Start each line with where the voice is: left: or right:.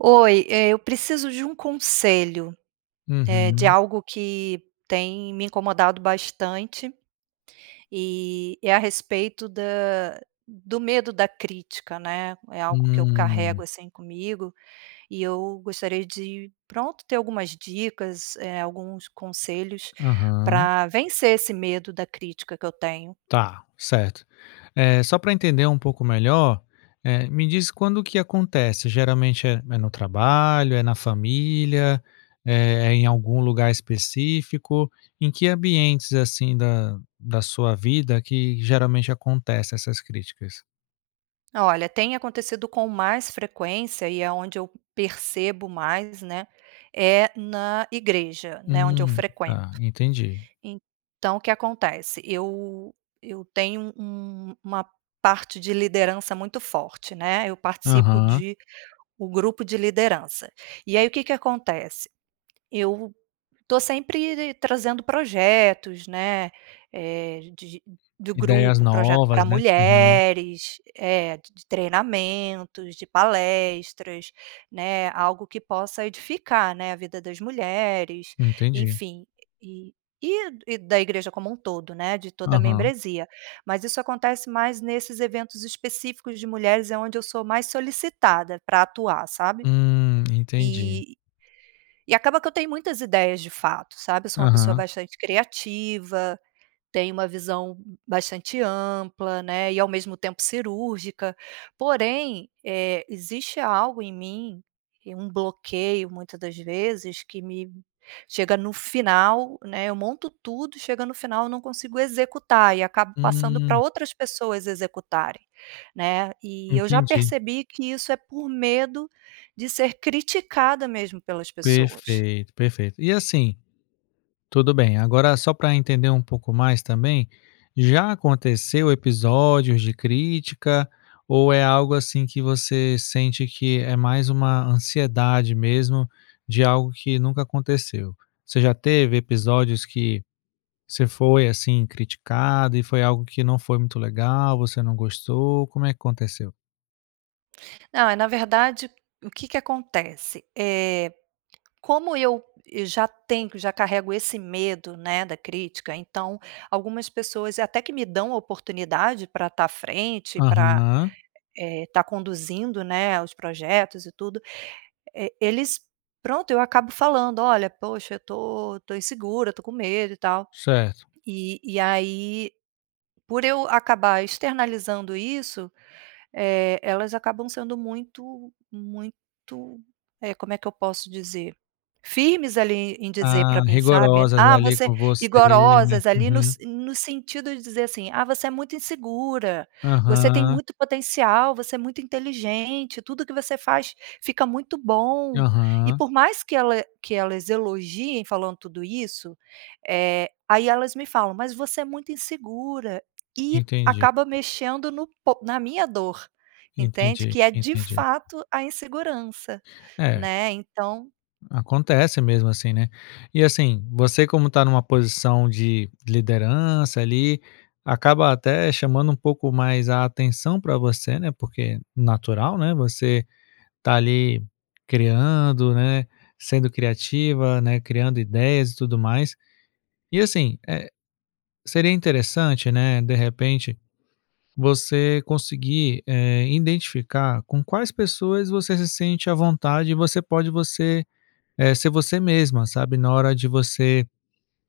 right: Oi, eh, eu preciso de um conselho, eh, de
left: Uhum.
right: algo que tem me incomodado bastante. E é a respeito da do medo da crítica, né? É algo que eu
left: Hum.
right: carrego, assim, comigo e eu gostaria de, pronto, ter algumas dicas, eh, alguns conselhos
left: Aham.
right: pra vencer esse medo da crítica que eu tenho.
left: Tá, certo. Eh, só pra entender um pouco melhor, eh, me diz quando que acontece? Geralmente é é no trabalho, é na família, é em algum lugar específico? Em que ambientes, assim, da da sua vida que geralmente acontece essas críticas?
right: Olha, tem acontecido com mais frequência e é onde eu percebo mais, né, é na igreja, né, onde eu
left: Hum.
right: frequento.
left: Tá, entendi.
right: Então o que acontece, eu eu tenho um uma parte de liderança muito forte, né. Eu participo
left: Aham.
right: de o grupo de liderança. E aí, o que que acontece? Eu tô sempre trazendo projetos, né, eh, de de do
left: Ideias
right: grupo, projeto
left: novas,
right: pra
left: né? Uhum.
right: mulheres, eh, d de treinamentos, de palestras, né. Algo que possa edificar, né, a vida das mulheres,
left: Entendi.
right: enfim. E e e da igreja como todo, né, de toda a
left: Aham.
right: membresia. Mas, isso acontece mais nesses eventos específicos de mulheres, é onde eu sou mais solicitada pra atuar, sabe?
left: Hum, entendi.
right: E e acaba que eu tenho muitas ideias de fato, sabe? Eu sou uma pessoa
left: Aham.
right: bastante criativa, tenho uma visão bastante ampla, né, e ao mesmo tempo cirúrgica. Porém, eh, existe algo em mim, que é um bloqueio muita das vezes, que me chega no final, né, eu monto tudo e chega no final eu não consigo executar, e acabo passando pra
left: Hum.
right: outras pessoas executarem, né. E eu já
left: Entendi.
right: percebi que isso é por medo de ser criticada mesmo pelas pessoas.
left: Perfeito, perfeito. E assim, tudo bem, agora só pra entender pouco mais também, já aconteceu episódios de crítica? Ou é algo, assim, que você sente que é mais uma ansiedade mesmo, de algo que nunca aconteceu? Você já teve episódios que você foi, assim, criticado e foi algo que não foi muito legal, você não gostou, como é que aconteceu?
right: Ah, na verdade, o que que acontece? Eh, como eu eu já tenho já carrego esse medo, né, da crítica, então algumas pessoas até que me dão oportunidade pra tá a frente, pra
left: Aham.
right: eh, tá conduzindo, né, a os projetos e tudo. E eles, pronto, eu acabo falando: "Olha, poxa eu tô eu tô insegura, eu tô com medo e tal."
left: Certo.
right: E e aí, por eu acabar externalizando isso, eh, elas acabam sendo muito muito, eh, como é que eu posso dizer? Firmes ali em dizer
left: Ah,
right: pra mim, sabe?
left: rigorosas,
right: Ah
left: ali,
right: você
left: com você, né?
right: rigorosas ali no
left: Uhum.
right: se no sentido de dizer assim: "Ah você é muito insegura, você tem
left: Aham.
right: muito potencial, você é muito inteligente, tudo que você faz fica muito bom." E
left: Aham.
right: por mais que ela que elas elogiem falando tudo isso, eh, aí elas me falam: "Mas você é muito insegura." E
left: Entendi.
right: acaba mexendo no po na minha dor, entende?
left: Entendi,
right: Que é, de
left: entendi.
right: fato, a insegurança,
left: É.
right: né, então
left: Acontece mesmo assim, né? E assim, você como tá numa posição de liderança ali, acaba até chamando pouco mais a atenção pra você, né, porque natural, né, você tá ali criando, né, sendo criativa, né, criando ideias e tudo mais. E assim, eh, seria interessante, né, de repente, você conseguir, eh, identificar com quais pessoas você se sente à vontade e você pode você eh, ser você mesma, sabe, na hora de você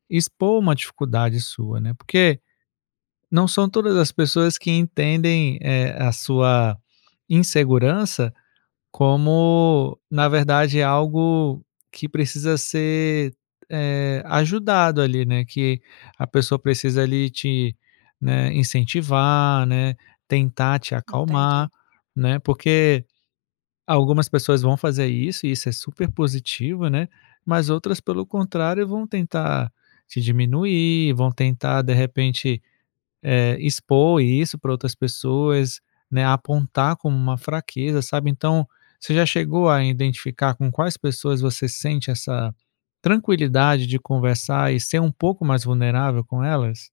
left: expor uma dificuldade sua, né. Porque, não são todas as pessoas que entendem, eh, a sua insegurança como, na verdade, algo que precisa ser, eh, ajudado, ali, né. Que a pessoa precisa ali te, né, incentivar, né, tentar te
right: Entendi.
left: acalmar, né, porque algumas pessoas vão fazer isso e isso é super positivo, né? Mas outras, pelo contrário, vão tentar te diminuir, vão tentar de repente, eh, expor isso pra outras pessoas, né, apontar como uma fraqueza, sabe? Então, você já chegou a identificar com quais pessoas você sente essa tranquilidade de conversar e ser pouco mais vulnerável com elas?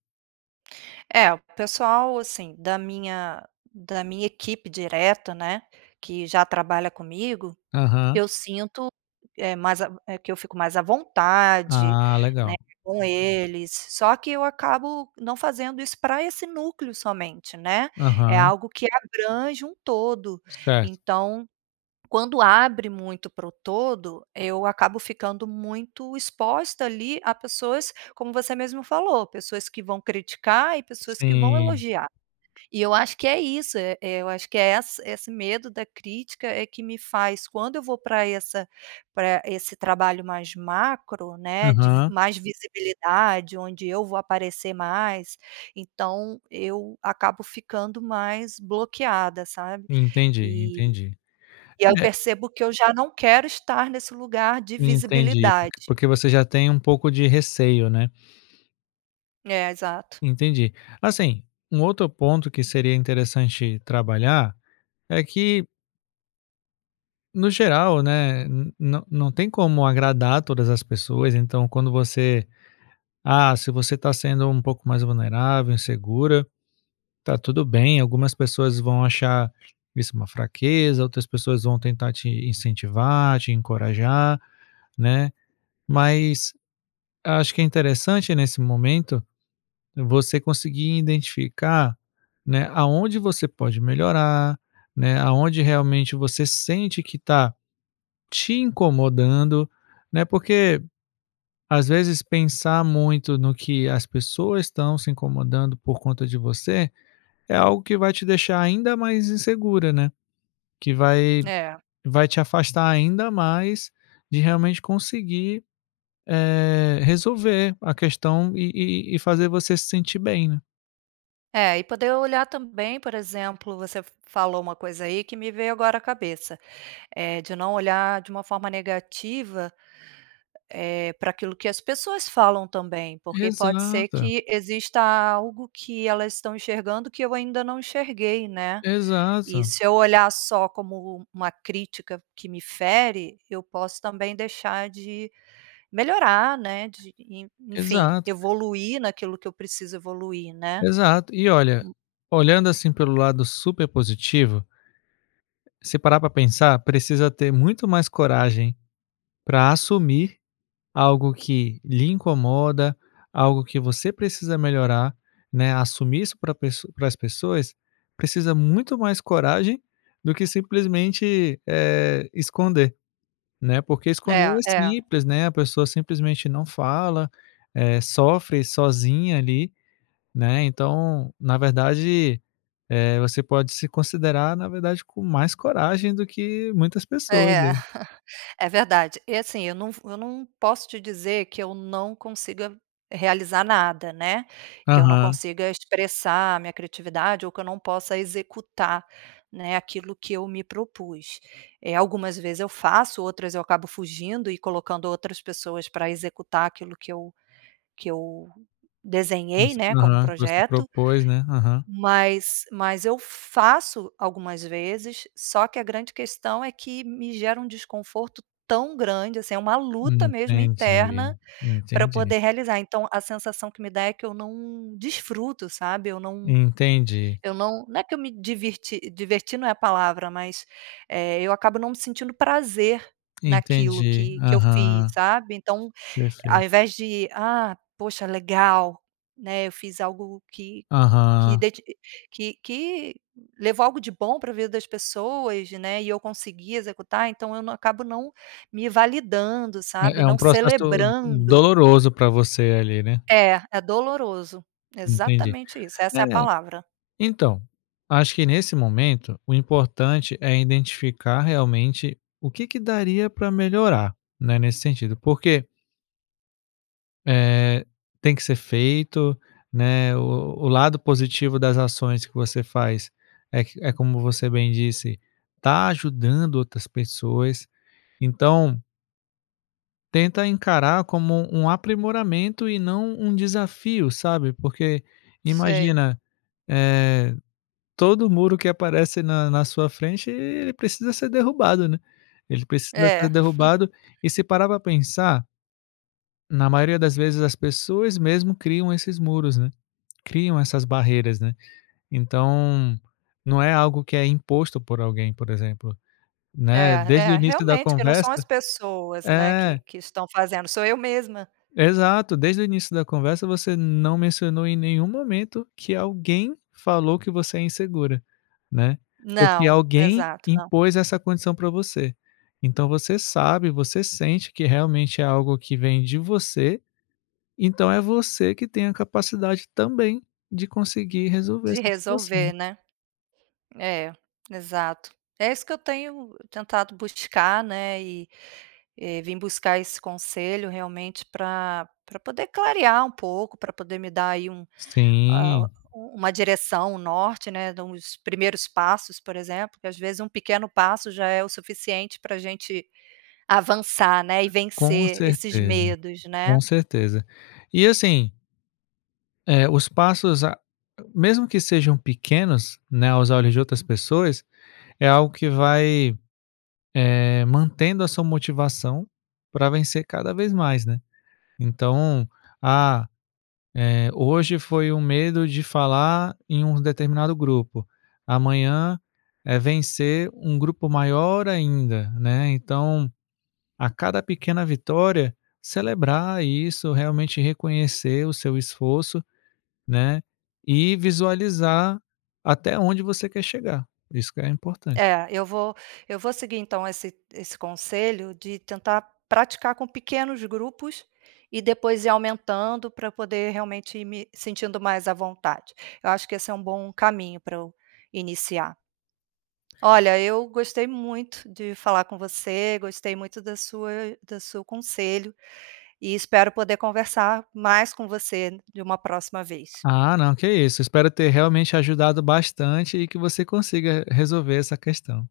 right: É, o pessoal, assim, da minha da minha equipe direta, né, que já trabalha comigo,
left: Aham.
right: eu sinto, eh, mais a eh, que eu fico mais à vontade,
left: Ah
right: né,
left: legal.
right: com eles. Só que eu acabo não fazendo isso pra esse núcleo somente, né? É
left: Aham.
right: algo que abrange um todo,
left: Certo.
right: então quando abre muito para o todo, eu acabo ficando muito exposta ali, a pessoas como você mesmo falou, pessoas que vão criticar e pessoas que vão
left: Sim.
right: elogiar. E eu acho que é isso,e eu acho que é essa esse medo da crítica é que me faz, quando eu vou pra essa pra esse trabalho mais macro, né, de vis
left: Aham.
right: mais visibilidade, onde eu vou aparecer mais, então eu acabo ficando mais bloqueada, sabe?
left: Entendi,
right: E
left: entendi.
right: e aí eu
left: É
right: percebo que eu já não quero estar nesse lugar de
left: Entendi, porq
right: visibilidade.
left: porque você já tem pouco de receio, né?
right: É, exato.
left: Entendi. Assim, um outro ponto que seria interessante trabalhar é que no geral, né, n não não tem como agradar todas as pessoas, então quando você, ah, se você tá sendo pouco mais vulnerável, insegura, tá tudo bem. Algumas pessoas vão achar isso uma fraqueza, outras pessoas vão tentar te incentivar, te encorajar, né. Mas, acho que é interessante nesse momento você conseguir identificar, né, aonde você pode melhorar, né, aonde realmente você sente que tá te incomodando, né, porque às vezes pensar muito no que as pessoas estão se incomodando por conta de você, é algo que vai te deixar ainda mais insegura, né. Que vai
right: É.
left: vai te afastar ainda mais de realmente conseguir, eh, resolver a questão e e e e fazer você se sentir bem, né.
right: É, e poder olhar também, por exemplo, você f f falou uma coisa aí que me veio agora à cabeça, eh, de não olhar de uma forma negativa, eh, pra aquilo que as pessoas falam também, porque pode ser
left: Exata.
right: que exista algo que elas estão enxergando que eu ainda não enxerguei, né. E
left: Exata.
right: se eu olhar só como um uma crítica que me fere, eu posso também deixar de melhorar né, de e en enfim,
left: Exato.
right: evoluir naquilo que eu preciso evoluir, né.
left: Exato. E olha,
right: Hum.
left: olhando assim pelo lado super positivo se parar pra pensar, precisa ter muito mais coragem pra assumir algo que lhe incomoda, algo que você precisa melhorar, né, assumir isso pra pessoa pras pessoas, precisa muito mais coragem do que simplesmente, eh, esconder, né. Porque esconder
right: É,
left: é
right: é.
left: simples, né. A pessoa simplesmente não fala, eh, sofre sozinha ali, né. Então, na verdade, eh, você pode se considerar, na verdade, com mais coragem do que muitas pessoas
right: É,
left: aí.
right: é verdade. E assim, eu não v eu não posso te dizer que eu não consiga realizar nada né. Que eu não
left: Aham.
right: consiga expressar a minha criatividade ou que eu não possa executar né, aquilo que eu me propus. Eh, algumas vezes eu faço, outras eu acabo fugindo e colocando outras pessoas pra executar aquilo que eu que eu desenhei,
left: Você
right: né, como
left: Aham. Você
right: projeto.
left: propôs, né? Aham.
right: Mas mas eu faço algumas vezes, só que a grande questão é que me gera um desconforto tão grande, assim, é uma luta mesmo, interna,
left: Entendi,
right: pra eu
left: entendi.
right: poder realizar. Então, a sensação que me dá é que eu não desfruto, sabe. Eu não
left: Entendi.
right: eu não não é que eu me diverti diverti não é a palavra, mas eh, eu acabo não sentindo prazer naquilo
left: Entendi,
right: que que eu fiz,
left: aham.
right: sabe. Então, ao
left: Perfeito.
right: invés de: "Ah, poxa legal né, eu fiz algo que que
left: Aham.
right: dedi que que levou algo de bom pra vida das pessoas né, e eu consegui executar." Então eu na acabo não me validando,
left: É
right: sabe.
left: é um
right: Não
left: processo u
right: celebrando.
left: doloroso pra você ali, né.
right: É, é doloroso.
left: Entendi.
right: Exatamente isso,
left: É.
right: essa é a palavra.
left: Então, acho que nesse momento, o importante é identificar realmente o que que daria pra melhorar, né, nesse sentido, porque Eh, tem que ser feito, né, o o o lado positivo das ações que você faz é que é como você bem disse, tá ajudando outras pessoas. Então tenta encarar como um aprimoramento e não um desafio, sabe. Porque
right: Sei.
left: imagina, eh, todo muro que aparece na na sua frente, ele precisa ser derrubado, né. Ele precisa ser
right: É.
left: derrubado e se parar para pensar na maioria das vezes, as pessoas mesmo criam esses muros, né. Criam essas barreiras, né. Então, não é algo que é imposto por alguém, por exemplo, né.
right: É
left: Desde o
right: é,
left: início da
right: realmente, que não são as
left: conversa
right: pessoas, né, que
left: É.
right: que estão fazendo, sou eu mesma.
left: Exato, desde o início da conversa, você não mencionou em nenhum momento que alguém falou que você é insegura, né, ou que
right: Não,
left: alguém
right: exato, não.
left: impôs essa condição para você. Então você sabe, você sente que realmente é algo que vem de você, então é você que tem a capacidade, também, de conseguir resolver
right: De
left: essa situação.
right: resolver, né. É, exato. É isso que eu tenho tentado buscar né, e e vim buscar esse conselho, realmente pra pra poder clarear um pouco, pra poder me dar aí um hã,
left: Sim.
right: um uma direção, um norte né, de uns primeiros passos, por exemplo, porque às vezes pequeno passo já é o suficiente pra gente avançar né, e
left: Com
right: vencer esses
left: certeza,
right: medos,
left: com
right: né.
left: certeza. E assim Eh, os passos, a ag mesmo que sejam pequenos, né, aos olhos de outras pessoas, é algo que vai, eh, mantendo a sua motivação pra vencer cada vez mais, né. Então, ah, eh, hoje foi um medo de falar em um determinado grupo, amanhã é vencer um grupo maior ainda, né. Então, a cada pequena vitória, celebrar isso, realmente reconhecer o seu esforço, né, e visualizar até onde você quer chegar. Isso que é o importante.
right: É, eu vo eu vou seguir então esse esse conselho de tentar praticar com pequenos grupos e depois ir aumentando, pra eu poder realmente ir me sentindo mais à vontade. Eu acho que esse é bom caminho pra eu iniciar. Olha, eu gostei muito de falar com você, gostei muito da sua do seu conselho, e espero poder conversar mais com você em uma próxima vez.
left: Ah não, que isso, espero ter realmente ajudado bastante e que você consiga re resolver essa questão.